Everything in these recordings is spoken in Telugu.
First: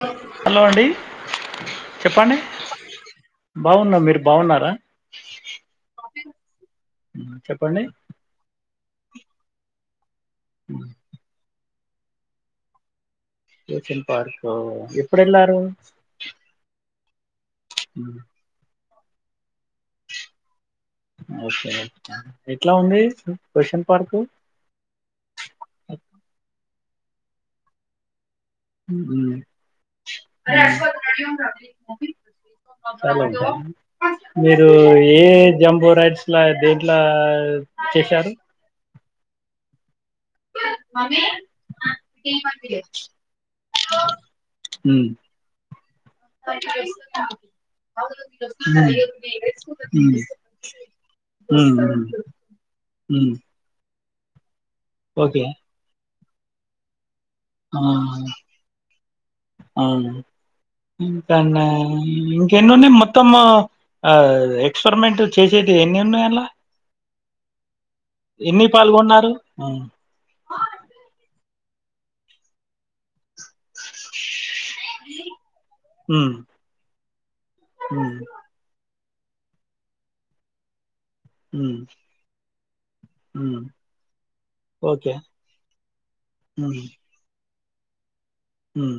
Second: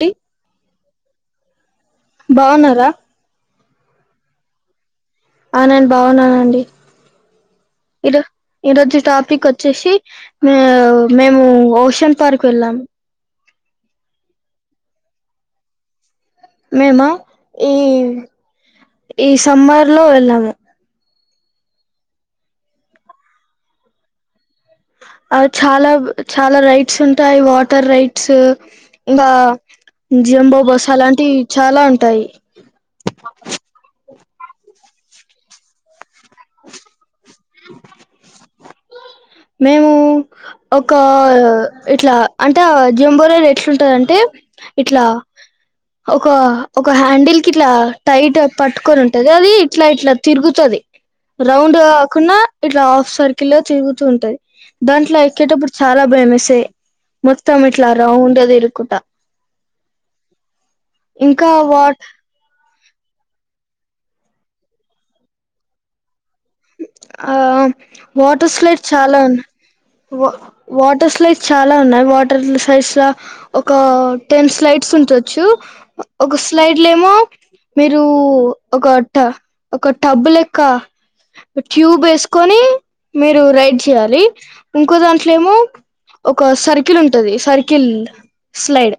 డి హలో అండి చెప్పండి బాగున్నారా బావున్నాం మీరు బావున్నారా అ నేను బావున్నానండి ఉమ్, చెప్పండి ఇదో ఈ రోజు టాపిక్ వొచ్చేసి మే మేము ఓషన్ పార్క్ వెళ్ళాం ఓషన్ పార్కు ఎప్పుడెళ్ళారు మేమా ఈ ఉమ్ ఈ సమ్మర్ లో వెళ్ళాము ఓకే ఓకే ఎట్లా ఉంది ఓషన్ పార్కు అ చాలా చాలా రైడ్స్ ఉంటాయి వాటర్ రైడ్స్ ఉమ్, బా ఉమ్, జంబో బస్ అలాంటియి చాలా ఉంటాయి సాలెంత మీరు ఏ ఏ జంబో రైడ్స్ ఇట్లా దేంట్లా చేశారు మేము ఒక ఇట్లా అంటే అ జెంబోరైడ్ ఎట్లుంటదంటే ఉమ్, ఇట్లా ఒక ఒక హ్యాండిల్ కి ఇట్లా టైట్ ఉమ్, పట్టుకొని ఉంటది అది ఇట్లా ఉమ్, ఇట్లా తిరుగుతది ఉమ్, రౌండ్ ఉమ్, కాకున్నా ఇట్లా హాఫ్ ఉమ్, సర్కిలు తిరుగుతూ ఉంటది దాంట్లో ఓకే ఎక్కేటప్పుడు చాలా భయమేస్తది మొత్తం ఇట్లా రౌండ్ గా తిరుక్కుటా అవును [unintelligible] ఇంకా వాట్ ఎకెన్నునై మొత్తమూ ఆ ఎక్స్పెరిమెంటు చేసేది ఎన్నునయి అన్లా. ఆ వాటర్ స్లైడ్ చాలా పాల్గొన్నారు ఉన్నాయ్ ఉమ్ వ వాటర్ స్లైడ్స్ చాలా ఉన్నాయ్ వాటర్ స్లైడ్స్ లా. ఒకా టెన్ స్లైడ్స్ ఉంచచ్చూ. ఉమ్ ఒక స్లైడ్లేమో మీరూ ఉమ్ ఒక ట ఒక టబ్బు లెక్కా. ఒక ఉమ్ ట్యూబ్ ఏసుకొనీ మీరు ఉమ్, రైడ్ చేయాలి ఇంకో ఓకే దాంట్లేమో. ఒకా ఉమ్ సర్కిల్ ఉం టది సర్కిల్ స్లైడ్ ఉమ్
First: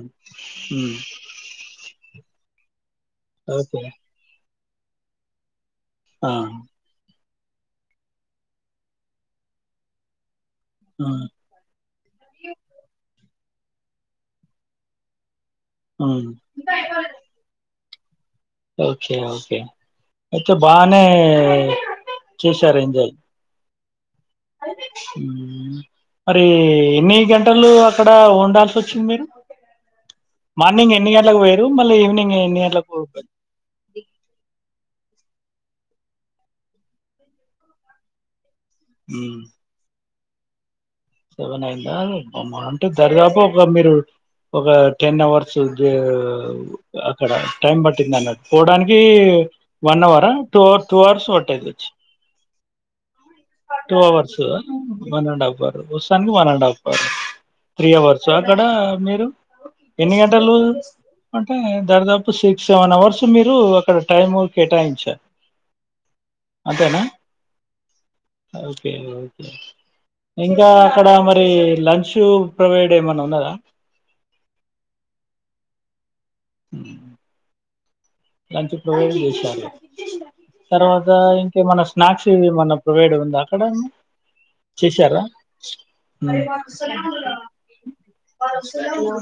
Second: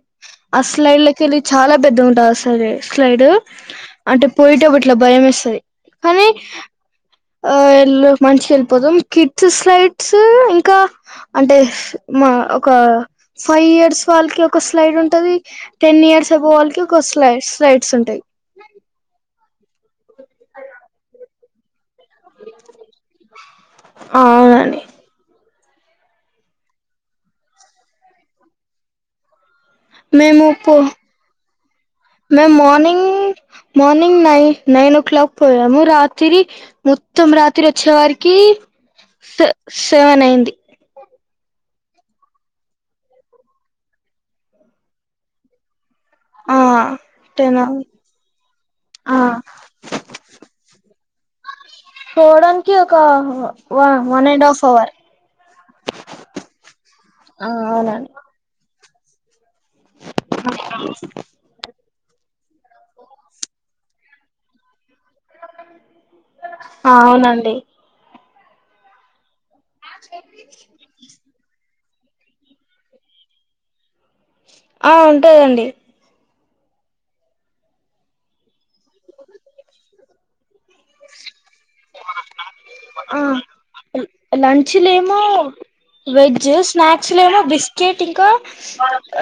ఆ ఉమ్ స్లైడ్లకెళ్ళి చాలా పెద్దగుంటది అస్సలే. స్లైడు ఓకే అంటే పోయేటపుడ్ ఇట్లా భయమేస్తది. ఆం ఆ ఎల్లు మంచిగ ఎళ్ళిపోతం కిడ్సు స్లైడ్సూ ఇంకా ఆ అంటే. మా ఒకా ఫై ఇయర్స్ వాళ్ళకి ఒక స్లైడ్ ఉంటది. టెన్ ఆ ఇయర్స్ అబొవె వాళ్ళకి ఒక స్లై స్లైడ్స్ ఉంటాయి. ఓకే ఓకే అయితే బానే చేశారు ఎంజాయ్. అవునండి ఉమ్ మరీ ఎన్నీ గంటలూ అక్కడా ఉండాల్సి వచ్చింది మీరు. మేము పో మార్నింగ్ ఎన్ని గంటలకు పోయిరు మళ్ళీ ఈవినింగ్ మేము ఎన్ని గంటలకు. Morning morning nine nine o'clock పోయాము రాతిరి. మొత్తం రాత్రి వచ్చే వరికీ ఊ సెవెన్ అయింది సెవెన్ అయిందా అమ్మా అంటే దర్దాపు ఒక మీరూ. ఒకా టెన్ అవర్సు జా ఆ అక్కడా టెన్ టైం పట్టిందన్నట్ పోడానికీ. ఆ వన్ అవరా టూ అవర్స్ టూ అవర్స్ వట్టిందొచ్చ్ పోవడానికి ఒకా టూ అవర్స్ ఆ వన్ అండ్ హఫ్ అవర్ వస్తానికి వన్ అండ్ హాఫ్ అవర్ ఆ త్రీ అవునండి అవర్. సో అక్కడా మీరు ఎన్ని గంటలూ అంటే దర్దాపు సిక్స్ సెవెన్ అవర్స్ మీరు అక్కడ టైము కేటాయించార్. ఆవునండి ఓకే ఓకే ఇంకా అక్కడా మరి రీ లంచూ ప్రొవైడ్ ఏమన్న ఉన్నదా. ఆ ఉంటదండి లంచ్ ప్రొవైడ్ చేషినారు తర్వాతా ఇం కేమన్నా స్నాక్స్ ఇవేమన్నా ప్రొవైడ్ ఆ వుందా అక్కడా ఎమ్ చేషారా. వెజ్జు స్నాక్స్ లో ఏమో బిస్కెట్ ఇంకా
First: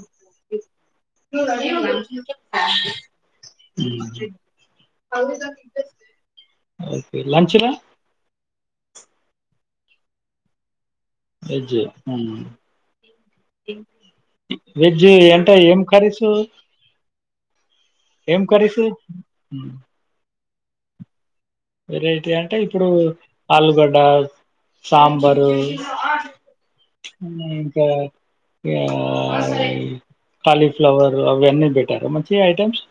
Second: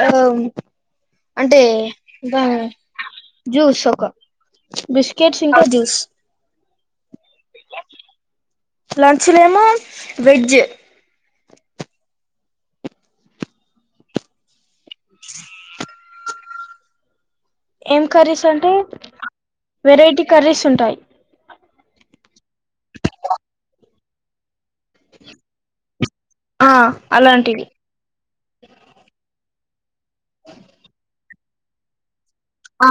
ఆ అంటే ఇగా జూస్ ఒకా బిస్కెట్స్ ఇంకా జూస్. ఓకె లంచ్ లా లంచ్ లేమో వెజ్ వెజ్ హ్మ్ వెజ్ ఎంటా ఏం కర్రీసూ ఏం కర్రీస్ అంటే వెరైటీ కర్రీస్ ఉంటాయ్. వెరైటి అంటే ఇప్పుడు ఆలుగడ్డ సాంబరుఊ ఆ అలాంటివి ఇంకా కాలీఫ్లవరు అవి అన్నీ పెట్టారా మంచి ఐటమ్స్ ఆ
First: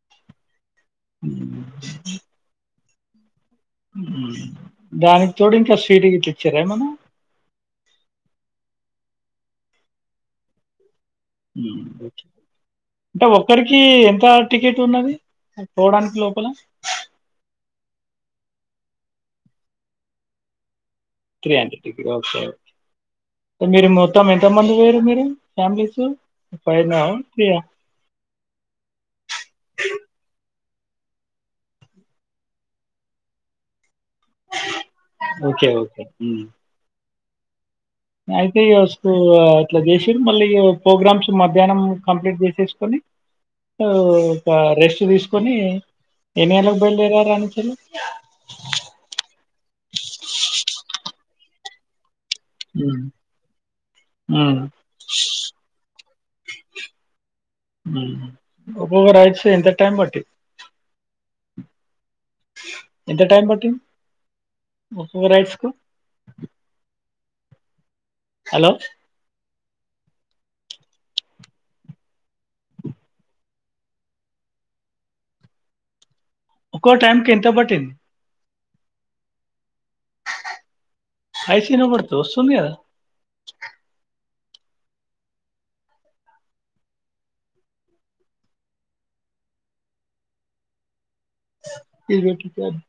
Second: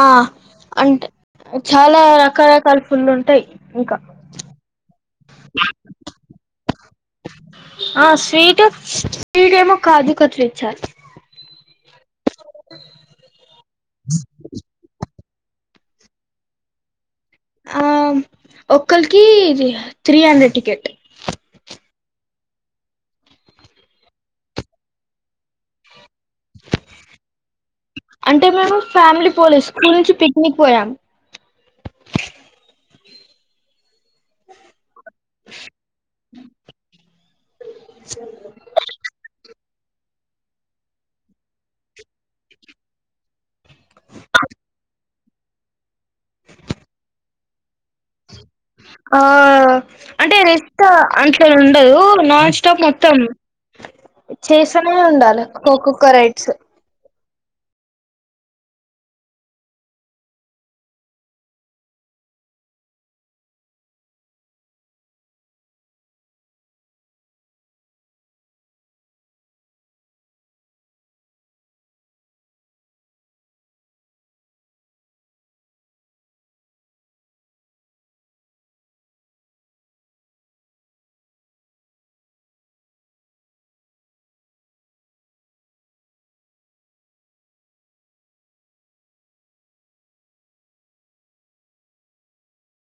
ఆ అంటె చాలా రకరకాల ఫుల్లు ఉంటయ్ దానికి తోడు ఇంక స్వీట్ గిట్ల ఇచ్చిరా ఎమన్న ఆ స్వీట్ స్వీట్ ఏమో కాజు కట్ల్ ఇచ్చారు మ్ అంటె ఒక్కరికి ఎంతా టికెట్ ఉన్నది అది పోడానికి లోపల ఆ ఒక్కళికీ ఇది three hundred ticket three hundred ticket okay okay మీరు మొత్తం ఎంతమంది వొయిరు మీరు ఫ్యామిలీస్ ఫై నా త్రి అ అంటె మేము ఫ్యామిలీ పోలేదు స్కూల్ నుంచి పిక్నిక్ పోయాం ఓకే ఓకే మ్ అయితే ఇగ ఫస్టు ఇట్ల చేషిరు మళ్ళీ ఇగ ప్రోగ్రామ్స్ మధ్యాహ్నం కంప్లీట్ చేసేసుకొని ఓ ఒక రెస్ట్ తీసుకొని ఎన్ని గంటలకు బయలుదేరారు ఆనిచెళ్ళి ఆ అంటే రిస్క్ అతుండదు నాన్ష్ టాప్ మొత్తం చేస్తనే ఉండాలి కో కో కో రైడ్స్ హ్మ్ ఒక్కొక్క రైడ్స్ ఎంత టైం బట్టి ఎంత టైమ్ బట్టింది ఒక్కొక్క రైడ్స్ కు హలో ఒక్కో టైం కి ఎంత పట్టింది ఐషిన బడుతు ఒస్తుంది గదా ఈలు బెట్టితండ్రు